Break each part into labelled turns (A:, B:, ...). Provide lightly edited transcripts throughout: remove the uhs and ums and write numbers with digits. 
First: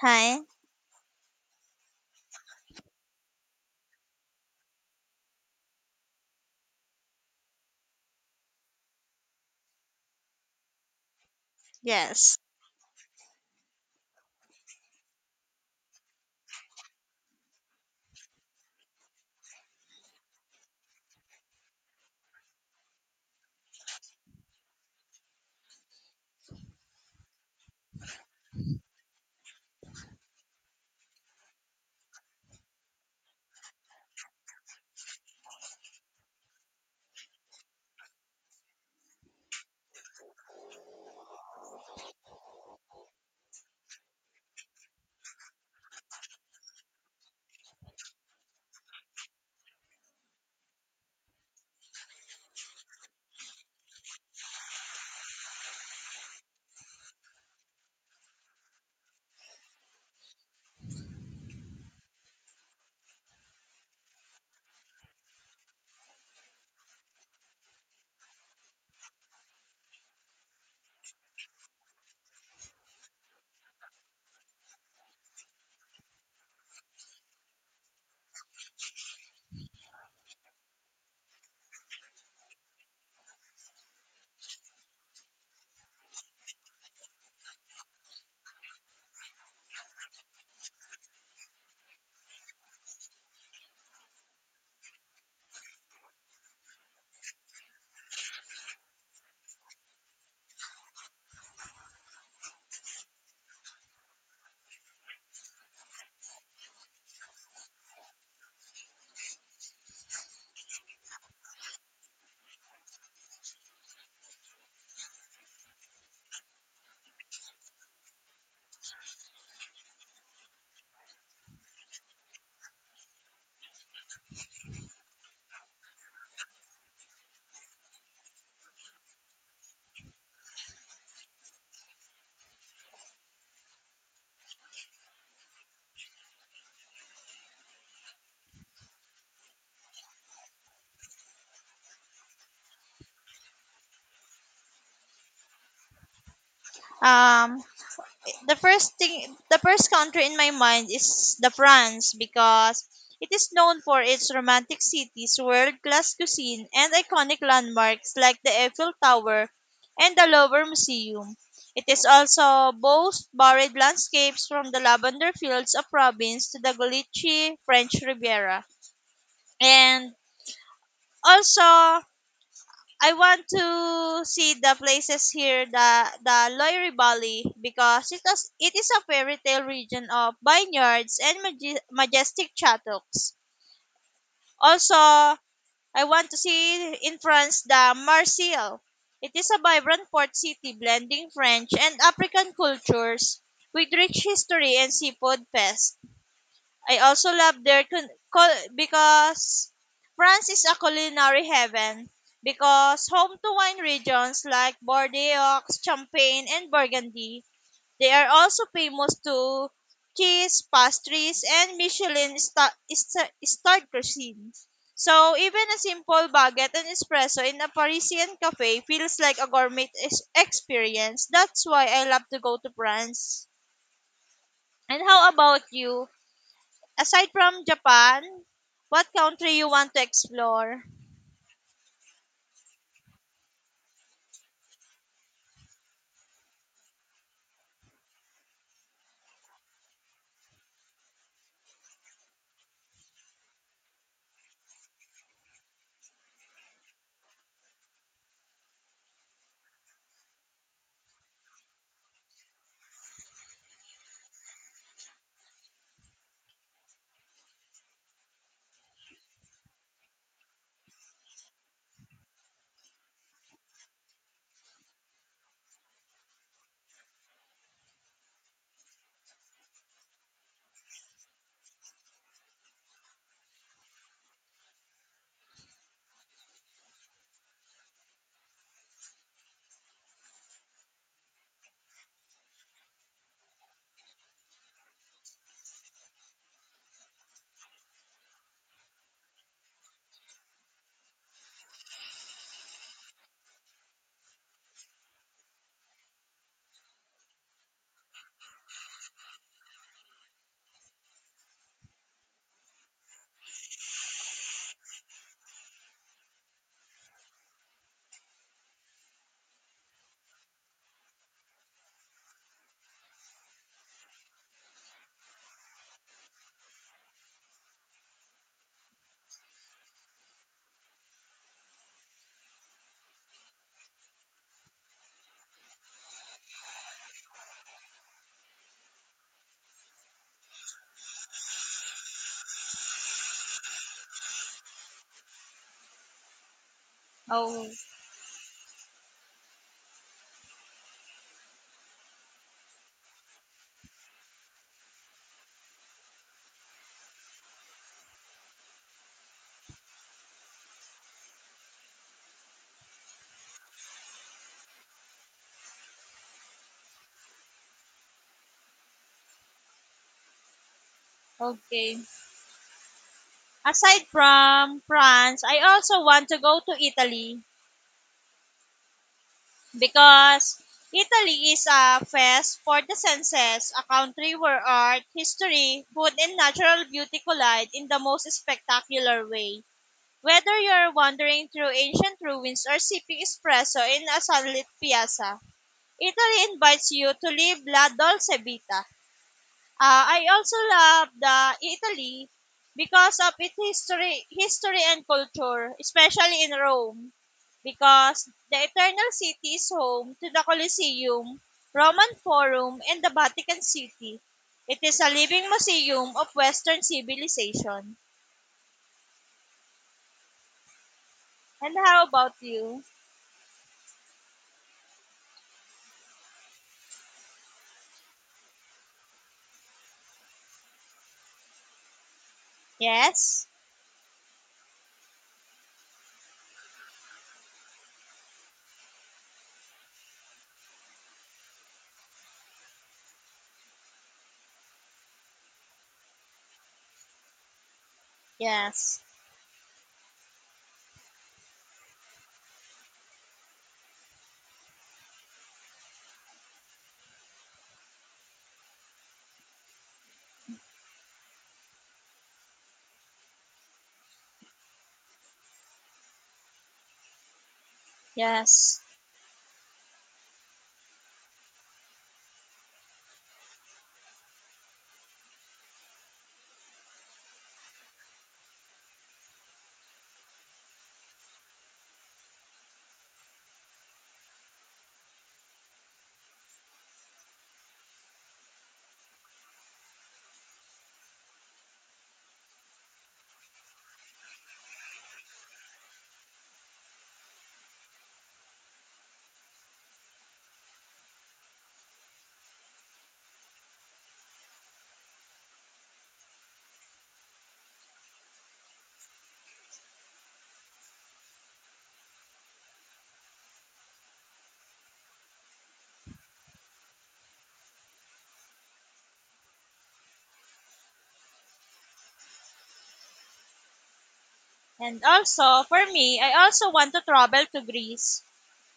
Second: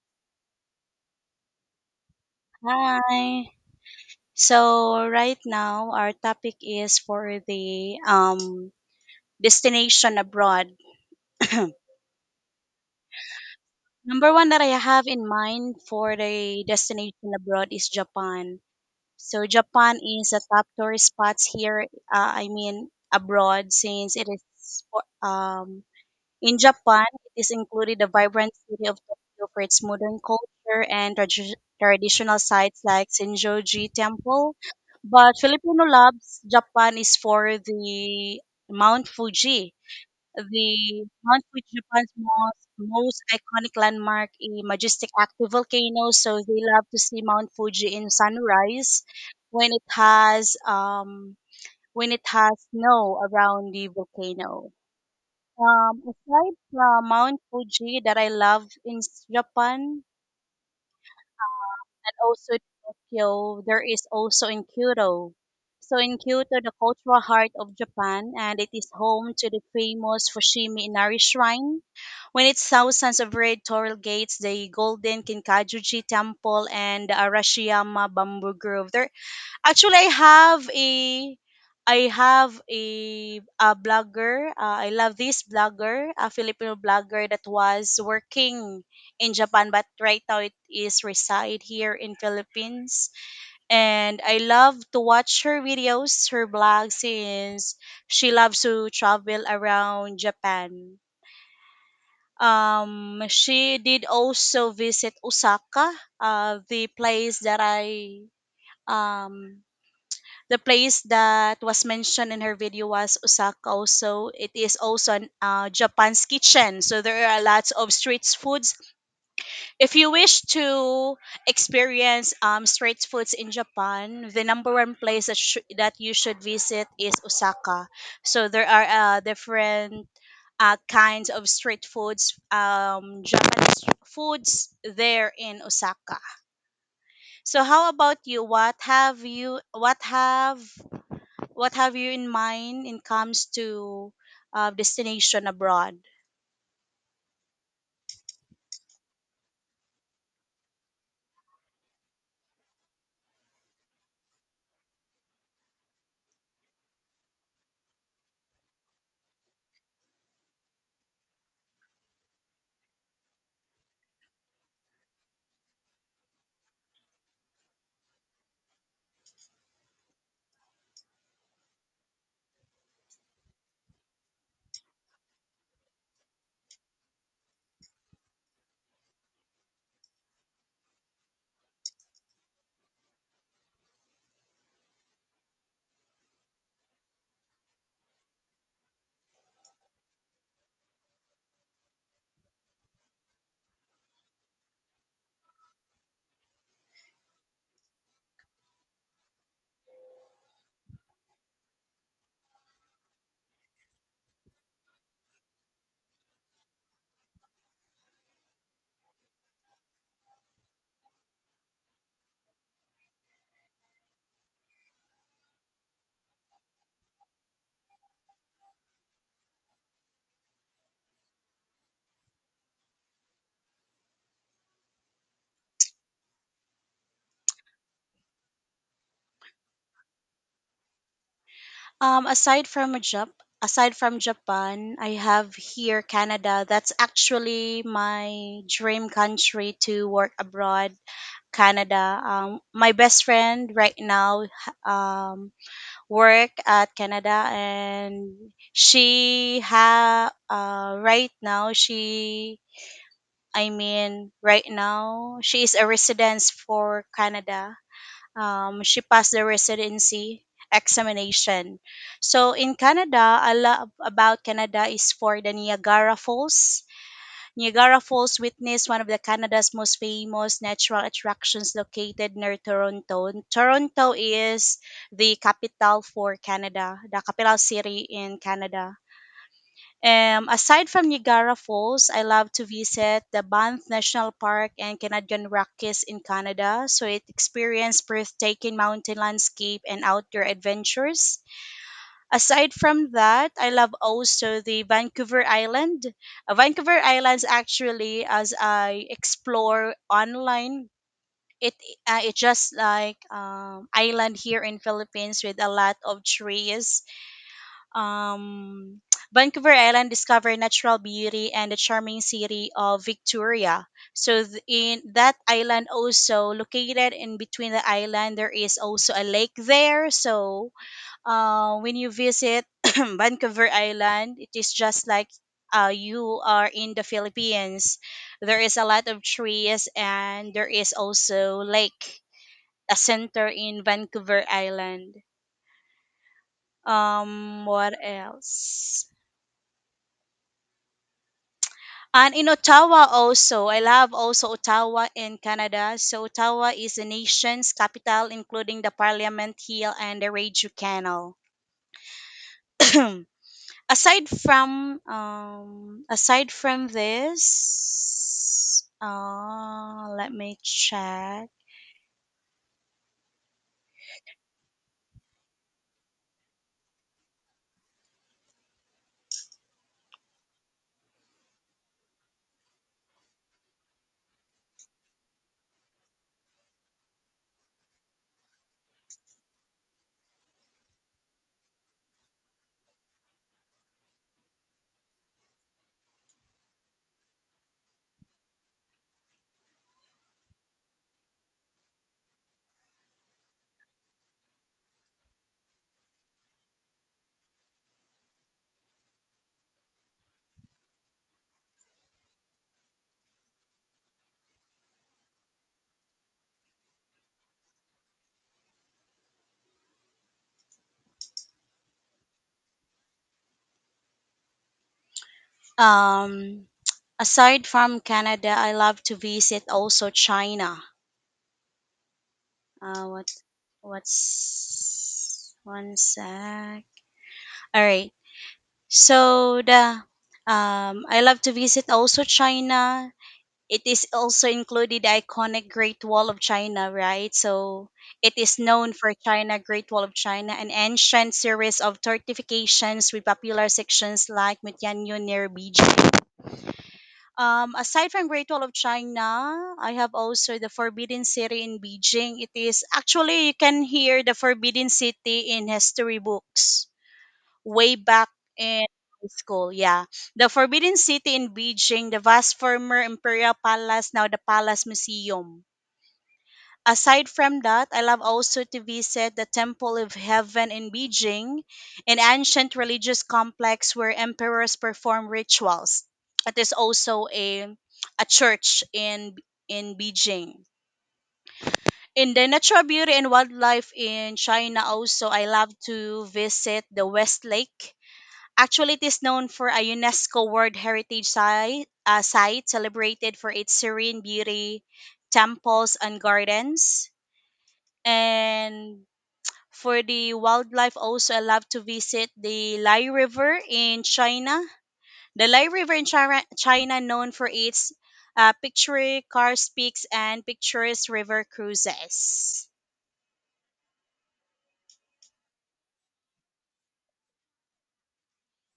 A: Hi.
B: Hi. So right now our topic is for the destination abroad.
A: Yes.
B: Number one that I have in mind for the destination abroad is Japan. So Japan is a top tourist spots here. I mean abroad since it is um in Japan, it is included the vibrant city of Tokyo for its modern culture and traditional sites like Senjoji Temple. But Filipino loves Japan is for the Mount Fuji. The Mount Fuji, Japan's most iconic landmark, a majestic active volcano. So they love to see Mount Fuji in sunrise when it has um, when it has snow around the volcano. Aside from Mount Fuji that I love in Japan and also Tokyo, there is also in Kyoto. So in Kyoto, the cultural heart of Japan, and it is home to the famous Fushimi Inari Shrine. When it's thousands of red torii gates, the golden Kinkakuji Temple, and the Arashiyama Bamboo Grove, there actually, I have a blogger. I love this blogger, a Filipino blogger that was working in Japan, but right now it is reside here in Philippines. And I love to watch her videos, her blog, since she loves to travel around Japan. She did also visit Osaka, the place that I um the place that was mentioned in her video was Osaka. Also, it is also Japan's kitchen. So there are lots of street foods. If you wish to experience street foods in Japan, the number one place that you should visit is Osaka. So there are different kinds of street foods, Japanese foods there in Osaka. So how about you? What have you in mind in comes to destination abroad?
A: Um, the first thing, the first country in my mind is the France because it is known for its romantic cities, world-class cuisine, and iconic landmarks like the Eiffel Tower and the Louvre Museum. It is also boasts varied landscapes from the lavender fields of province to the Galicia French Riviera, and also I want to see the places here, the Loire Valley, because it is a fairy tale region of vineyards and majestic chateaux. Also, I want to see in France the Marseille. It is a vibrant port city blending French and African cultures with rich history and seafood fest. I also love their because France is a culinary heaven because home to wine regions like Bordeaux, Champagne, and Burgundy. They are also famous to cheese, pastries, and Michelin starred cuisine. So even a simple baguette and espresso in a Parisian cafe feels like a gourmet experience. That's why I love to go to France. And how about you? Aside from Japan, what country you want to explore?
B: Aside from Japan, I have here Canada. That's actually my dream country to work abroad. Canada. My best friend right now um, work at Canada, and she ha right now she I mean right now she is a residence for Canada, she passed the residency examination. So in Canada, I love about Canada is for the Niagara Falls. Niagara Falls witnessed one of the Canada's most famous natural attractions located near Toronto. And Toronto is the capital for Canada, the capital city in Canada. Aside from Niagara Falls, I love to visit the Banff National Park and Canadian Rockies in Canada. So it experience breathtaking mountain landscape and outdoor adventures. Aside from that, I love also the Vancouver Island. Vancouver Islands actually, as I explore online, it it's just like island here in Philippines with a lot of trees, um, Vancouver Island discovered natural beauty and the charming city of Victoria. So in that island also located in between the island there is also a lake there. So when you visit Vancouver Island, it is just like you are in the Philippines. There is a lot of trees and there is also lake, a center in Vancouver Island.
A: Oh,
B: What else? And in Ottawa also, I love also Ottawa in Canada. So Ottawa is the nation's capital, including the Parliament Hill and the Radio Canal. Aside from this, let me check.
A: okay. Aside from France, I also want to go to Italy because Italy is a fest for the senses, a country where art, history, food, and natural beauty collide in the most spectacular way. Whether you're wandering through ancient ruins or sipping espresso in a sunlit piazza, Italy invites you to live la dolce vita. I also love the Italy because of its history, history and culture, especially in Rome, because the Eternal City is home to the Colosseum, Roman Forum, and the Vatican City. It is a living museum of Western civilization. And how about you?
B: Um, Aside from Canada, I love to visit also China. Uh, what
A: Yes,
B: what's one sec? All right. So the I love to visit also China. It is also included the iconic Great Wall of China, right? So it is known
A: yes,
B: for China Great Wall of China, an ancient series of fortifications with popular sections like Mutianyu near Beijing. Aside from Great Wall of China, I have also the Forbidden City in Beijing. It is actually you can hear the Forbidden City in history books way back
A: yes.
B: in high school. Yeah. The Forbidden City in Beijing, the vast former Imperial Palace, now the Palace Museum. Aside from that, I love also to visit the Temple of Heaven in Beijing, an ancient religious complex where emperors perform rituals. It is also a church in Beijing. In the natural beauty and wildlife in China also I love to visit the West Lake. Actually, it is known for a UNESCO World Heritage Site, site celebrated for its serene beauty, temples, and gardens. And for the wildlife, also, I love to visit the Lai River in China. The Lai River in China, China known for its picturesque car speaks and picturesque river cruises.
A: And also, for me, I also want to travel to Greece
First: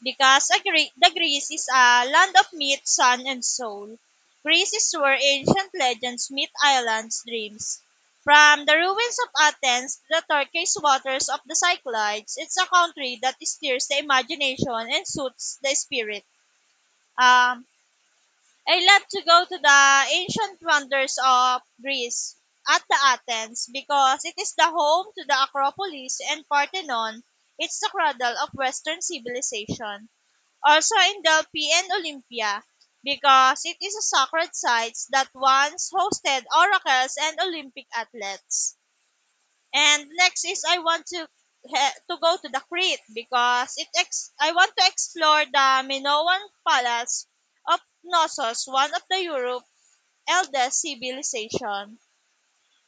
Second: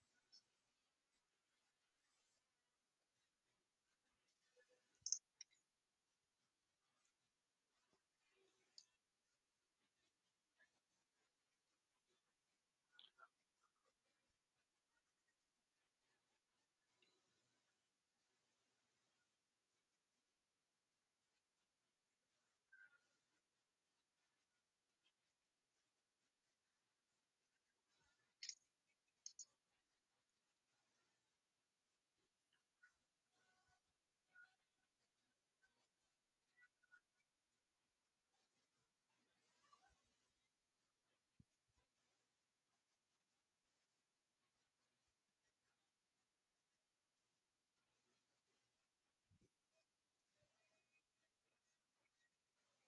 A: because a the Greece is a land of myth, sun, and soul. Greece is where ancient legends meet islands' dreams. From the ruins of Athens to the turquoise waters of the Cyclades, it's a country that stirs the imagination and suits the spirit. Um, I love to go to the ancient wonders of Greece at the Athens because it is the home to the Acropolis and Parthenon. It's the cradle of Western civilization also in Delphi and Olympia, because it is a sacred site that once hosted oracles and Olympic athletes. And next is I want to to go to the Crete because I want to explore the Minoan Palace of Knossos, one of the Europe's eldest civilization.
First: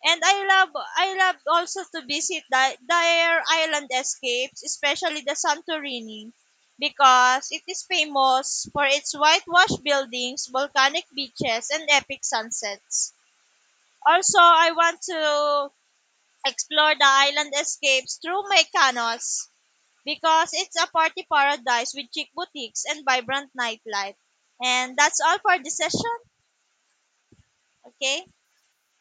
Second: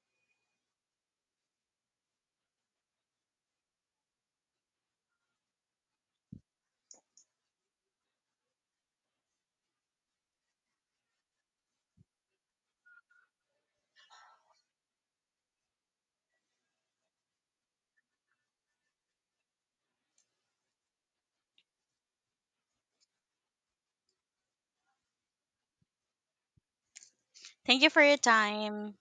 A: And I love also to visit the, their island escapes, especially the Santorini, because it is famous for its whitewashed buildings, volcanic beaches, and epic sunsets. Also, I want to explore the island escapes through Mykonos because it's a party paradise with chic boutiques and vibrant nightlife. And that's all for this session.
B: Thank you for your
A: Okay?
B: time.